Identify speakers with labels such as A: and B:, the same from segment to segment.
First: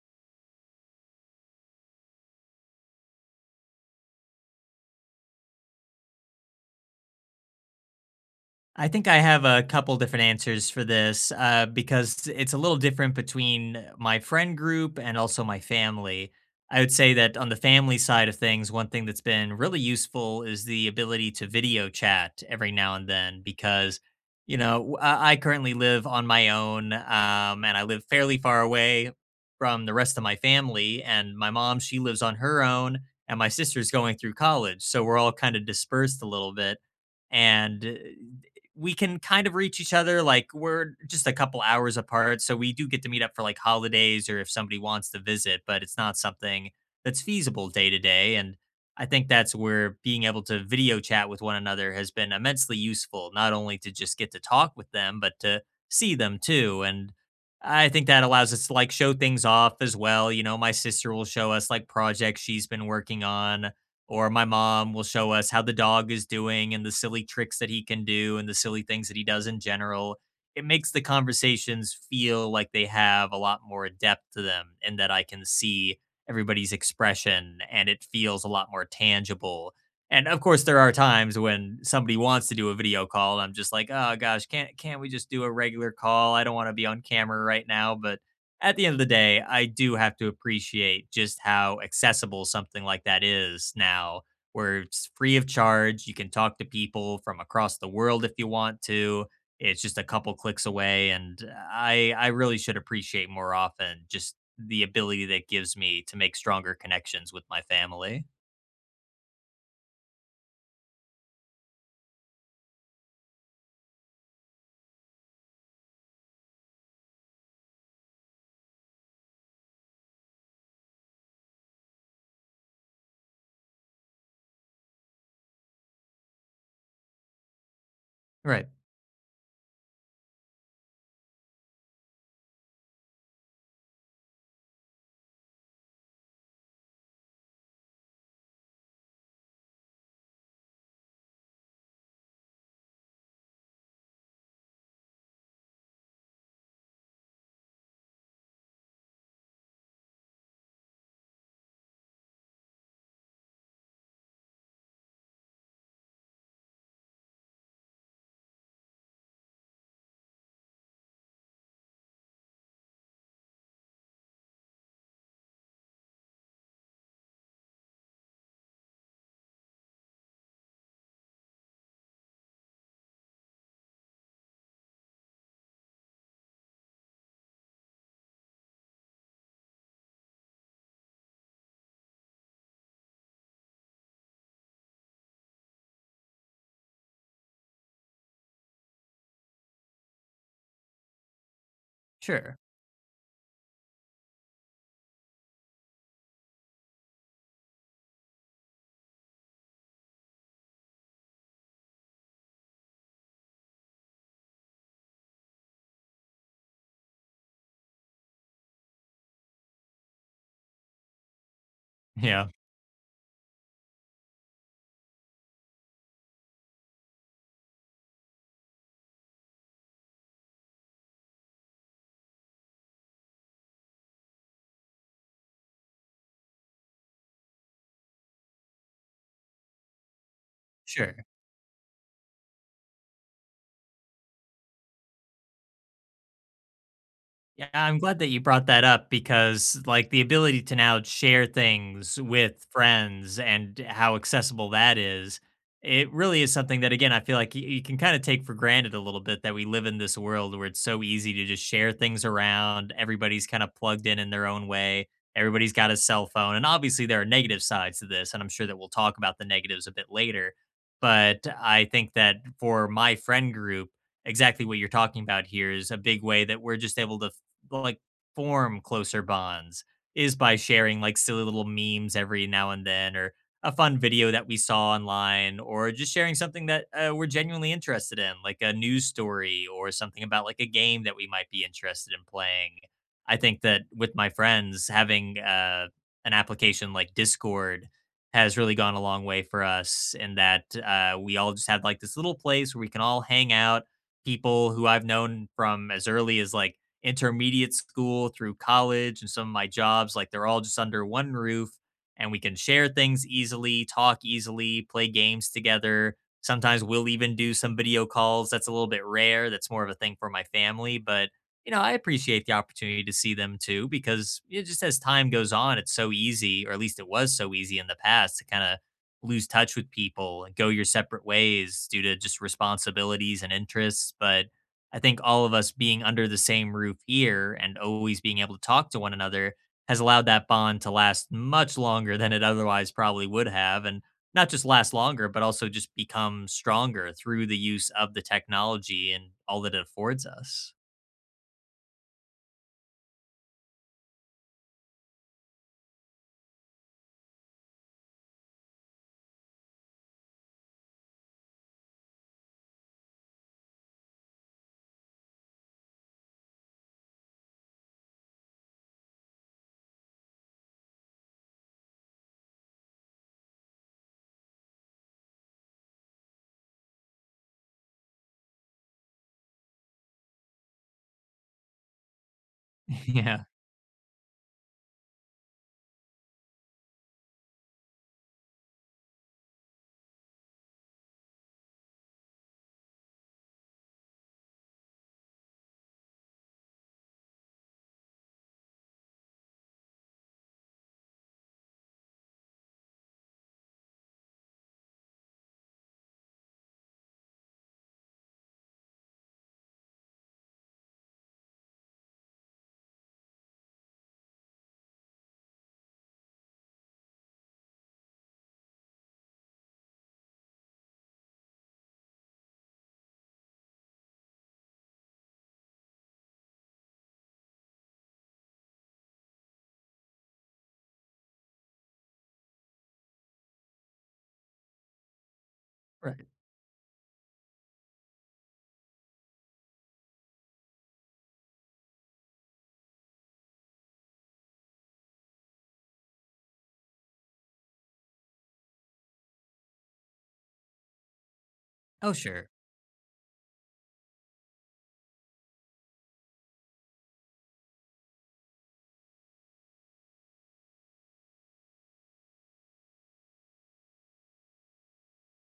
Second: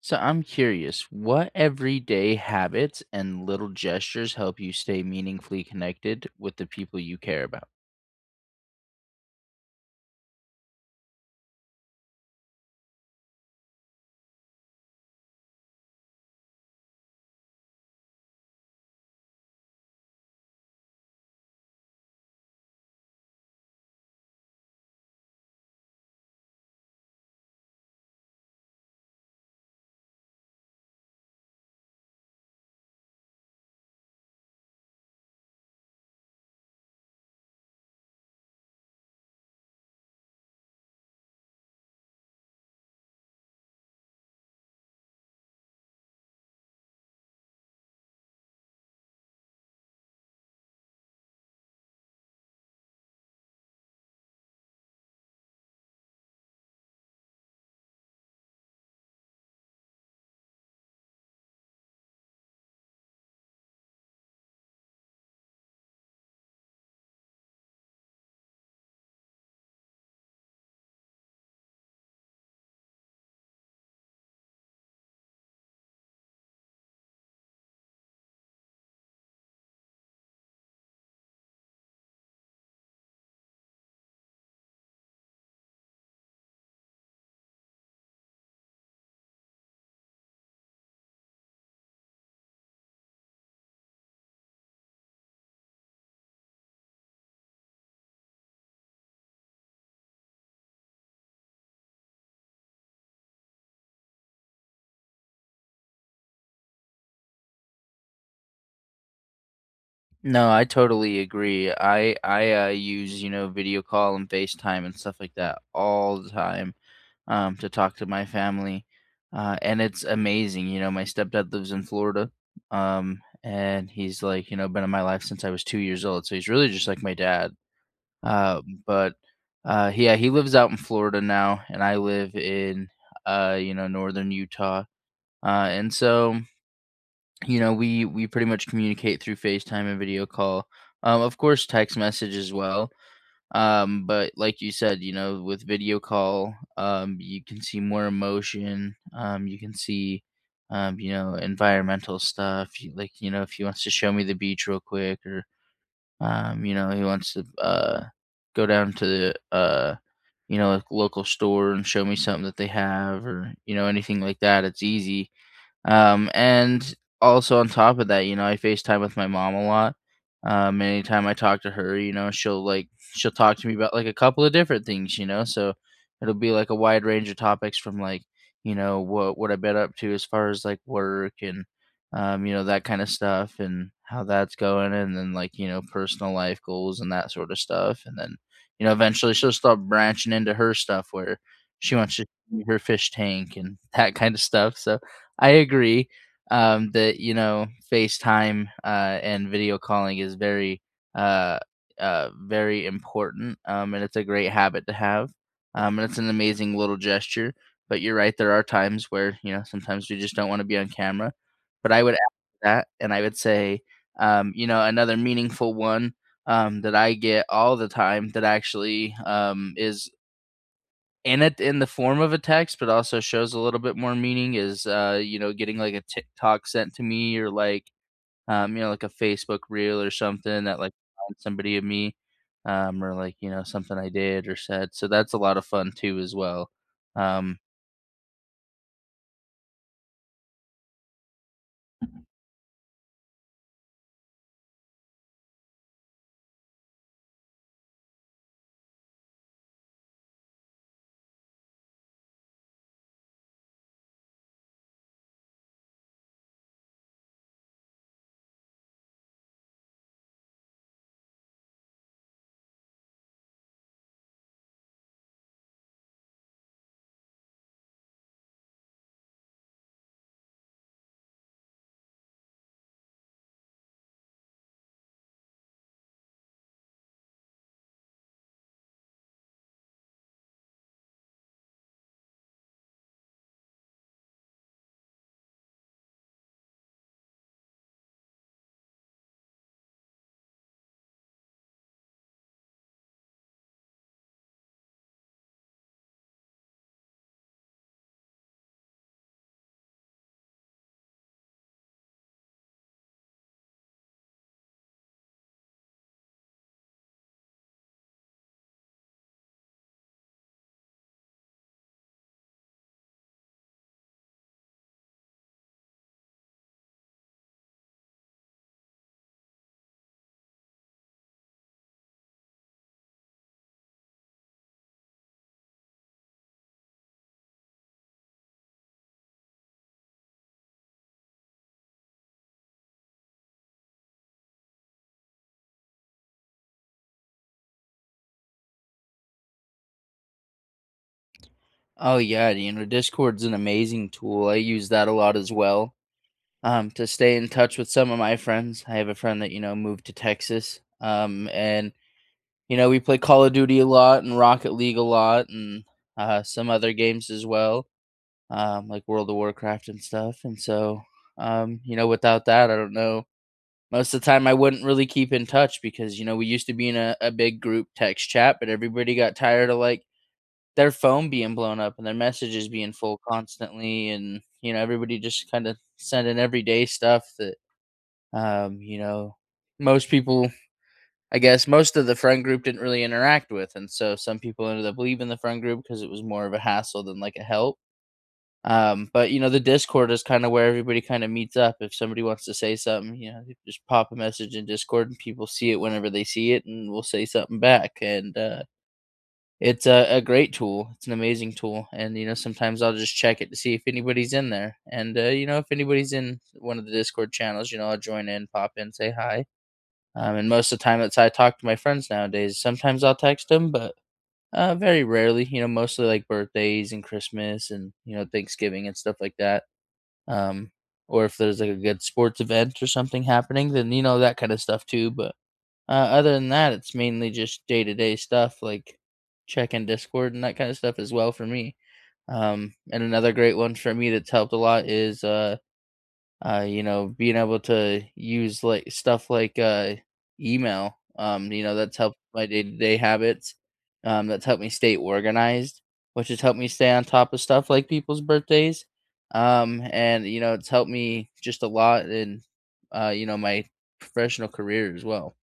A: So I'm curious, what everyday habits and little gestures help you stay meaningfully connected with the people you care about?
B: I think I have a couple different answers for this because it's a little different between my friend group and also my family. I would say that on the family side of things, one thing that's been really useful is the ability to video chat every now and then because, you know, I currently live on my own and I live fairly far away from the rest of my family. And my mom, she lives on her own, and my sister's going through college. So we're all kind of dispersed a little bit and we can kind of reach each other. Like, we're just a couple hours apart, so we do get to meet up for like holidays or if somebody wants to visit, but it's not something that's feasible day to day. And I think that's where being able to video chat with one another has been immensely useful, not only to just get to talk with them but to see them too. And I think that allows us to like show things off as well. You know, my sister will show us like projects she's been working on, or my mom will show us how the dog is doing and the silly tricks that he can do and the silly things that he does in general. It makes the conversations feel like they have a lot more depth to them and that I can see everybody's expression and it feels a lot more tangible. And of course there are times when somebody wants to do a video call and I'm just like, "Oh gosh, can't we just do a regular call? I don't want to be on camera right now." But at the end of the day, I do have to appreciate just how accessible something like that is now, where it's free of charge. You can talk to people from across the world if you want to. It's just a couple clicks away, and I really should appreciate more often just the ability that gives me to make stronger connections with my family.
A: No, I totally agree. I use video call and FaceTime and stuff like that all the time to talk to my family, and it's amazing. My stepdad lives in Florida, and he's like been in my life since I was 2 years old, so he's really just like my dad. Uh,
B: Right.
A: but yeah, he lives out in Florida now, and I live in northern Utah. And so we pretty much communicate through FaceTime and video call. Of course, text message as well. But like you said, with video call, you can see more emotion. You can see, environmental stuff. Like, if he wants to show me the beach real quick, or he wants to go down to the a local store and show me something that they have or, anything like that. It's easy, and also on top of that, I FaceTime with my mom a lot. And anytime I talk to her, she'll talk to me about like a couple of different things. So it'll be like a wide range of topics from like, what I've been up to as far as like work and that kind of stuff and how that's going, and then like, personal life goals and that sort of stuff. And then, eventually she'll start branching into her stuff where she wants to
B: Sure.
A: see her fish tank and that kind of stuff. So I agree that FaceTime and video calling is uh, very important, and it's a great habit to have, and it's an amazing little gesture. But you're right, there are times where sometimes we just don't want to be on camera. But I would add
B: Yeah.
A: to that, and I would say, another meaningful one that I get all the time that actually is in the form of a text, but also shows a little bit more meaning is getting like a TikTok sent to me or like like a Facebook reel or something that like
B: Sure.
A: reminds somebody of me, or like, something I did or said. So that's a lot of fun too as well. Um
B: Yeah, I'm glad that you brought that up because, like, the ability to now share things with friends and how accessible that is, it really is something that, again, I feel like you can kind of take for granted a little bit that we live in this world where it's so easy to just share things around. Everybody's kind of plugged in their own way. Everybody's got a cell phone. And obviously, there are negative sides to this. And I'm sure that we'll talk about the negatives a bit later. But I think that for my friend group, exactly what you're talking about here is a big way that we're just able to, like, form closer bonds is by sharing, like, silly little memes every now and then or a fun video that we saw online, or just sharing something that, we're genuinely interested in, like a news story or something about, like, a game that we might be interested in playing. I think that with my friends, having, an application like Discord has really gone a long way for us in that, we all just have, like, this little place where we can all hang out. People who I've known from as early as, like, intermediate school through college and some of my jobs. Like, they're all just under one roof and we can share things easily, talk easily, play games together. Sometimes we'll even do some video calls. That's a little bit rare. That's more of a thing for my family, but you know, I appreciate the opportunity to see them too, because it just, as time goes on, it's so easy, or at least it was so easy in the past to kind of lose touch with people and go your separate ways due to just responsibilities and interests. But I think all of us being under the same roof here and always being able to talk to one another has allowed that bond to last much longer than it otherwise probably would have. And not just last longer, but also just become stronger through the use of the technology and all that it affords us.
A: oh yeah, Discord's an amazing tool. I use that a lot as well. To stay in touch with some of my friends. I have a friend that, moved to Texas. And we play Call of Duty a lot and Rocket League a lot and some other games as well, like World of Warcraft and stuff. And so, without that, I don't know. Most of the time, I wouldn't really keep in touch because, we used to be in a big group text chat, but everybody got tired of like their phone being blown up and their messages being full
B: Yeah.
A: constantly. And, everybody just kind of sending everyday stuff that, um, you know, most people I guess most of the friend group didn't really interact with, and so some people ended up leaving the friend group because it was more of a hassle than like a help. But the Discord is kind of where everybody kind of meets up. If somebody wants to say something, they just pop a message in Discord, and people see it whenever they see it, and we'll say something back. And it's a great tool. It's an amazing tool, and sometimes I'll just check it to see if anybody's in there. And if anybody's in one of the Discord channels, I'll join in, pop in, say hi, and most of the time, that's how I talk to my friends nowadays. Sometimes I'll text them, but very rarely. Mostly like birthdays and Christmas and Thanksgiving and stuff like that. Um, or if there's like a good sports event or something happening, then that kind of stuff too. But
B: Right.
A: other than that, it's mainly just day to day stuff like checking Discord and that kind of stuff as well for me. And another great one for me that's helped a lot is being able to use like stuff like email, that's
B: Oh,
A: helped my
B: sure.
A: day to day habits. That's helped me stay organized, which has helped me stay on top of stuff like people's birthdays. And it's helped me just a lot in, my professional career as well.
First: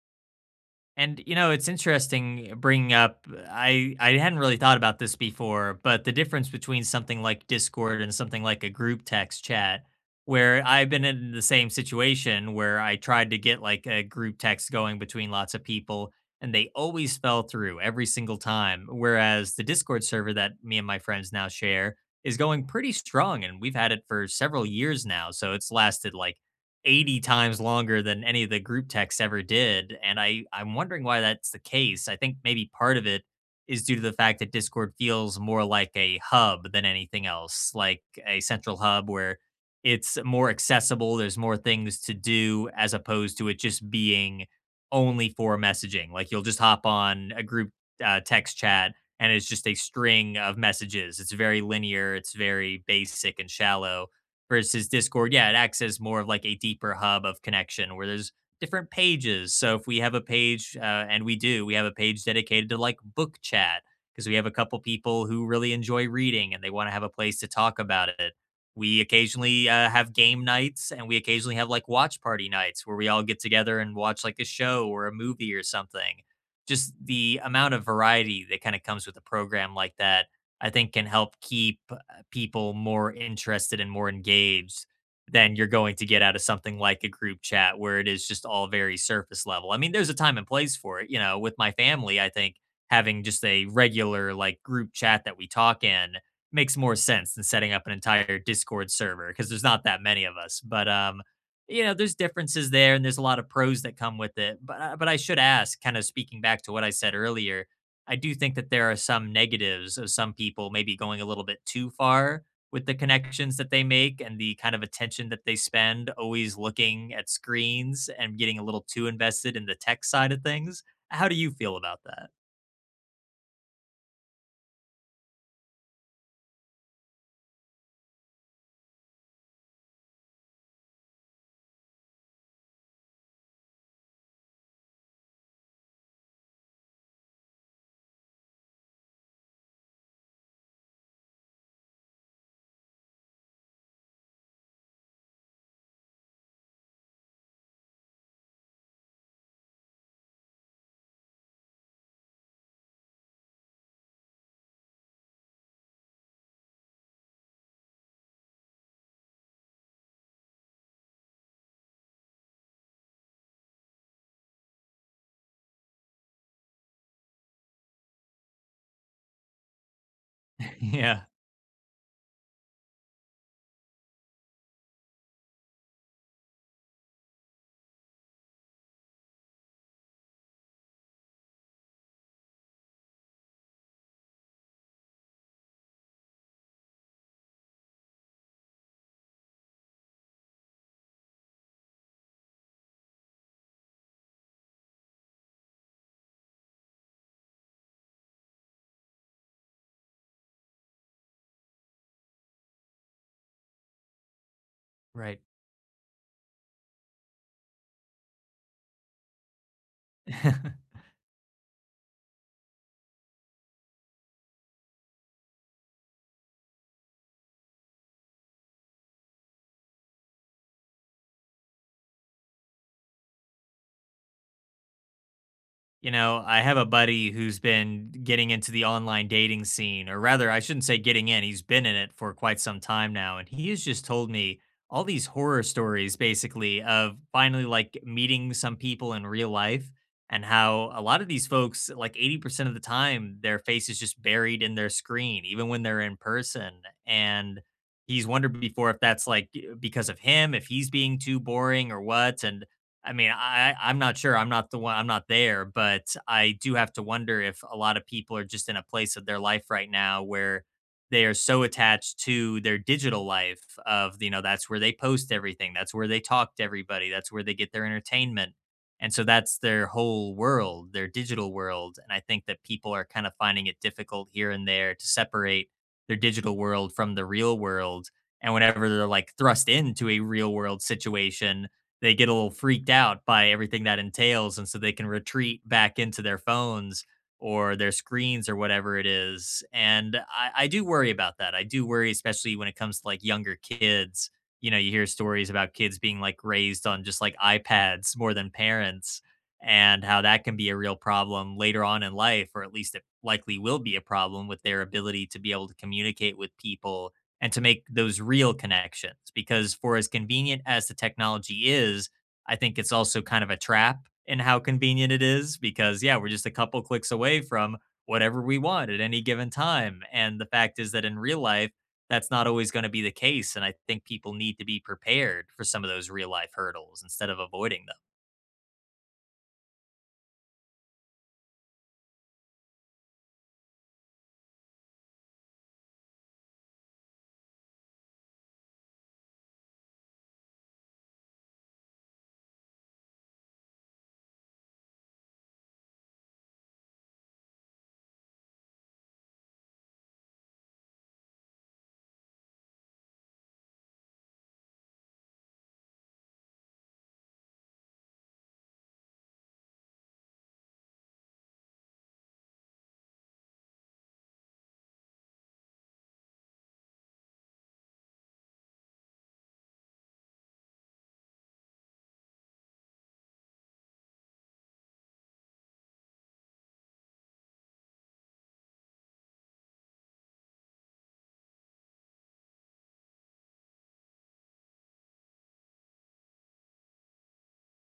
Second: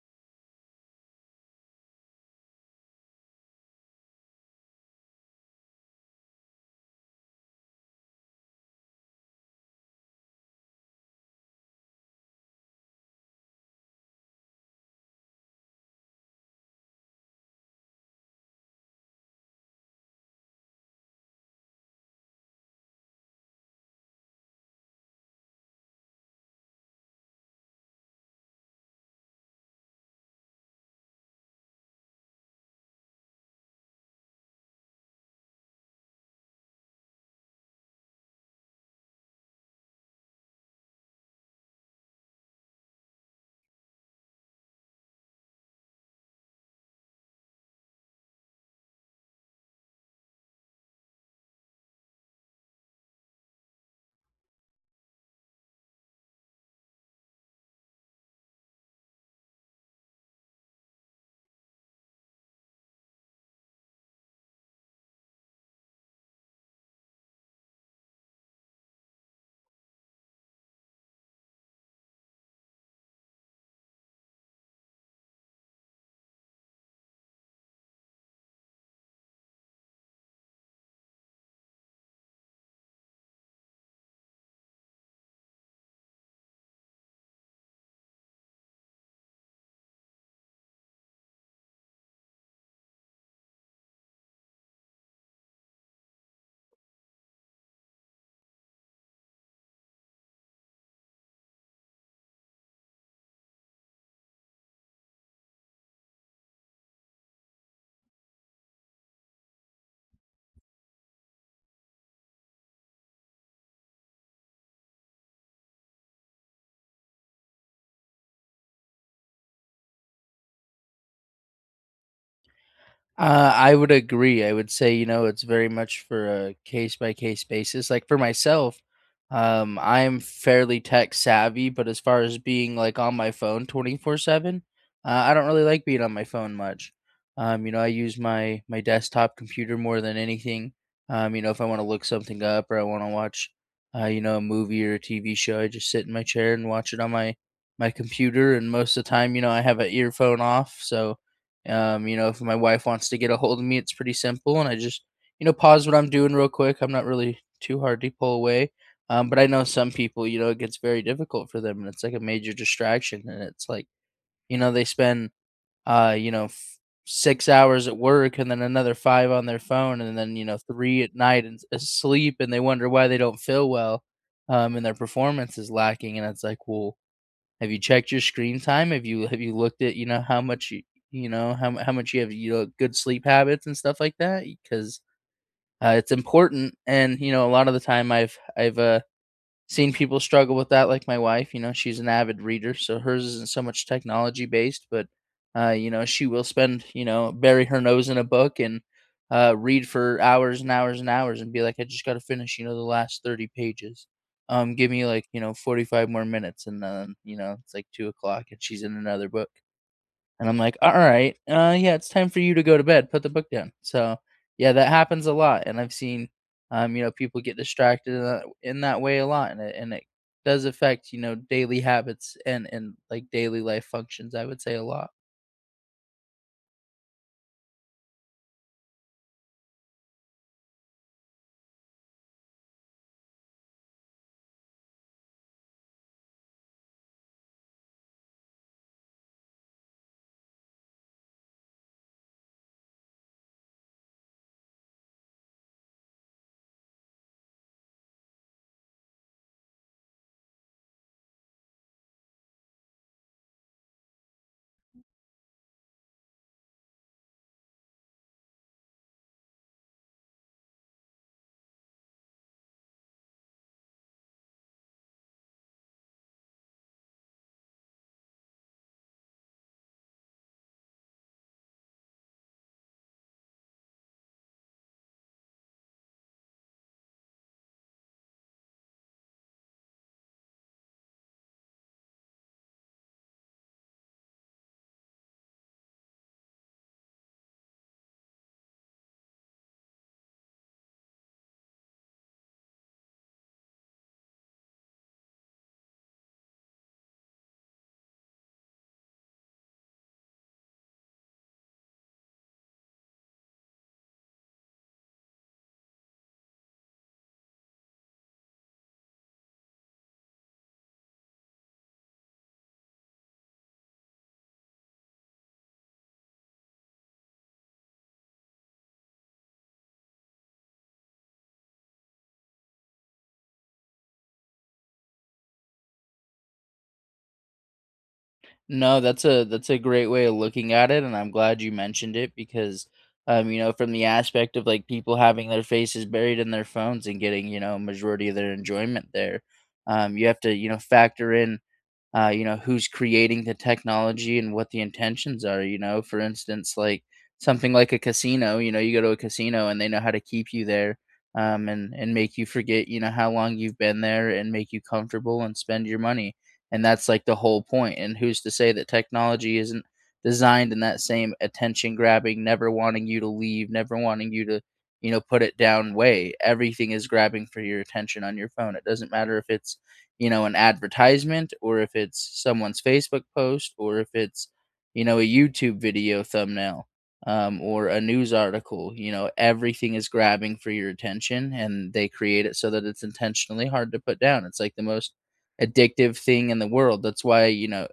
B: And you know, it's interesting bringing up. I hadn't really thought about this before, but the difference between something like Discord and something like a group text chat, where I've been in the same situation where I tried to get like a group text going between lots of people, and they always fell through every single time. Whereas the Discord server that me and my friends now share is going pretty strong, and we've had it for several years now, so it's lasted like 80 times longer than any of the group texts ever did. And I'm wondering why that's the case. I think maybe part of it is due to the fact that Discord feels more like a hub than anything else, like a central hub where it's more accessible, there's more things to do as opposed to it just being only for messaging. Like, you'll just hop on a group text chat and it's just a string of messages. It's very linear, it's very basic and shallow versus Discord. Yeah, it acts as more of like a deeper hub of connection where there's different pages. So if we have a page, and we do, we have a page dedicated to like book chat because we have a couple people who really enjoy reading and they want to have a place to talk about it. We occasionally have game nights and we occasionally have like watch party nights where we all get together and watch like a show or a movie or something. Just the amount of variety that kind of comes with a program like that, I think, can help keep people more interested and more engaged than you're going to get out of something like a group chat where it is just all very surface level. I mean, there's a time and place for it. You know, with my family, I think having just a regular like group chat that we talk in makes more sense than setting up an entire Discord server because there's not that many of us. But you know, there's differences there, and there's a lot of pros that come with it. But I should ask, kind of speaking back to what I said earlier, I do think that there are some negatives of some people maybe going a little bit too far with the connections that they make and the kind of attention that they spend always looking at screens and getting a little too invested in the tech side of things. How do you feel about that?
A: I would agree. I would say, it's very much for a case by case basis. Like for myself, I'm fairly tech savvy, but as far as being like on my phone 24/7, I don't really like being on my phone much. I use my desktop computer more than anything. If I want to look something up or I want to watch, a movie or a TV show, I just sit in my chair and watch it on my computer. And most of the time, I have an earphone off, so, if my wife wants to get a hold of me, it's pretty simple, and I just, pause what I'm doing real quick. I'm not really too hard to pull away. But I know some people, it gets very difficult for them, and it's like a major distraction. And it's like, they spend, uh, you know, f- 6 hours at work, and then another five on their phone, and then three at
B: Yeah.
A: night and asleep, and they wonder why they don't feel well, and their performance is lacking. And it's like, well, have you checked your screen time? Have you looked at, how much you you know, how mu- how much you have, good sleep habits and stuff like that? Because it's important, and a lot of the time I've seen people struggle with that, like my wife. She's an avid reader, so hers isn't so much technology based, but she will spend, bury her nose in a book and read for hours and hours and hours and be like, "I just got to finish, the last 30 pages. Give me like,
B: Right.
A: 45 more minutes." And then, it's like 2 o'clock and she's in another book. And I'm like, "All right, yeah, it's time for you to go to bed. Put the book down." So yeah, that happens a lot, and I've seen, people get distracted in that way a lot, and it does affect daily habits and like daily life functions. I would say a lot.
B: You know, I have a buddy who's been getting into the online dating scene, or rather, I shouldn't say getting in, he's been in it for quite some time now. And he has just told me all these horror stories basically of finally like meeting some people in real life and how a lot of these folks, like 80% of the time, their face is just buried in their screen, even when they're in person. And he's wondered before if that's like because of him, if he's being too boring or what. And I mean, I'm not sure. I'm not the one. I'm not there, but I do have to wonder if a lot of people are just in a place of their life right now where they are so attached to their digital life, of, you know, that's where they post everything, that's where they talk to everybody, that's where they get their entertainment, and so that's their whole world, their digital world. And I think that people are kind of finding it difficult here and there to separate their digital world from the real world. And whenever they're like thrust into a real world situation, they get a little freaked out by everything that entails, and so they can retreat back into their phones or their screens or whatever it is. And I do worry about that. I do worry, especially when it comes to like younger kids. You know, you hear stories about kids being like raised on just like ipads more than parents, and how that can be a real problem later on in life, or at least it likely will be a problem with their ability to be able to communicate with people and to make those real connections. Because for as convenient as the technology is, I think it's also kind of a trap in how convenient it is. Because, yeah, we're just a couple clicks away from whatever we want at any given time. And the fact is that in real life, that's not always going to be the case. And I think people need to be prepared for some of those real life hurdles instead of avoiding them.
A: No, that's a great way of looking at it, and I'm glad you mentioned it because, from the aspect of like people having their faces buried in their phones and getting majority of their enjoyment there, you have to factor in who's creating the technology and what the intentions are, you know? For instance, like something like a casino, you go to a casino and they know how to keep you there and make you forget, how long you've been there and make you comfortable and spend your money. And that's like the whole point. And who's to say that technology isn't designed in that same attention grabbing, never wanting you to leave, never wanting you to, put it down way? Everything is grabbing for your attention on your phone. It doesn't matter if it's an advertisement or if it's someone's Facebook post or if it's, a YouTube video thumbnail, or a news article. Everything is grabbing for your attention and they create it so that it's intentionally hard to put down. It's like the most addictive thing in the world. That's why, you know,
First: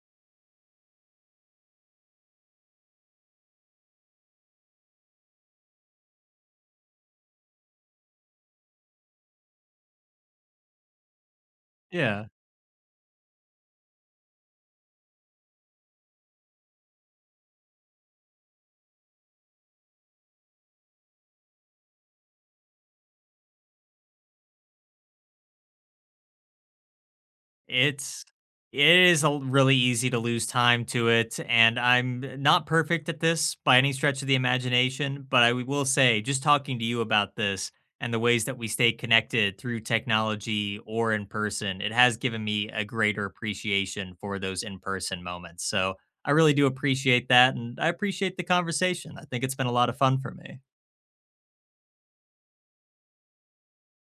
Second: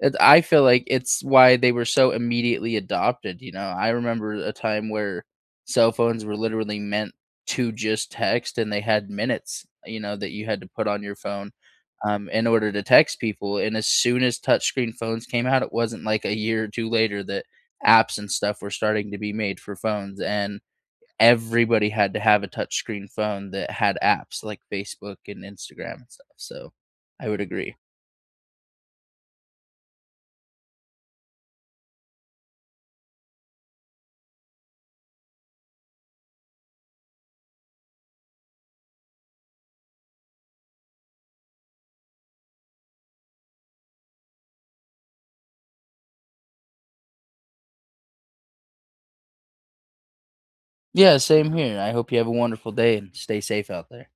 A: it, I feel like it's why they were so immediately adopted. I remember a time where cell phones were literally meant to just text and they had minutes, that you had to put on your phone
B: Yeah.
A: in order to text people. And as soon as touchscreen phones came out, it wasn't like a year or two later that apps and stuff were starting to be made for phones. And everybody had to have a touchscreen phone that had apps like Facebook and Instagram and stuff. So I would agree.
B: It's it is a really easy to lose time to it, and I'm not perfect at this by any stretch of the imagination, but I will say just talking to you about this and the ways that we stay connected through technology or in person, it has given me a greater appreciation for those in-person moments. So, I really do appreciate that, and I appreciate the conversation. I think it's been a lot of fun for me.
A: Yeah, same here. I hope you have a wonderful day and stay safe out there.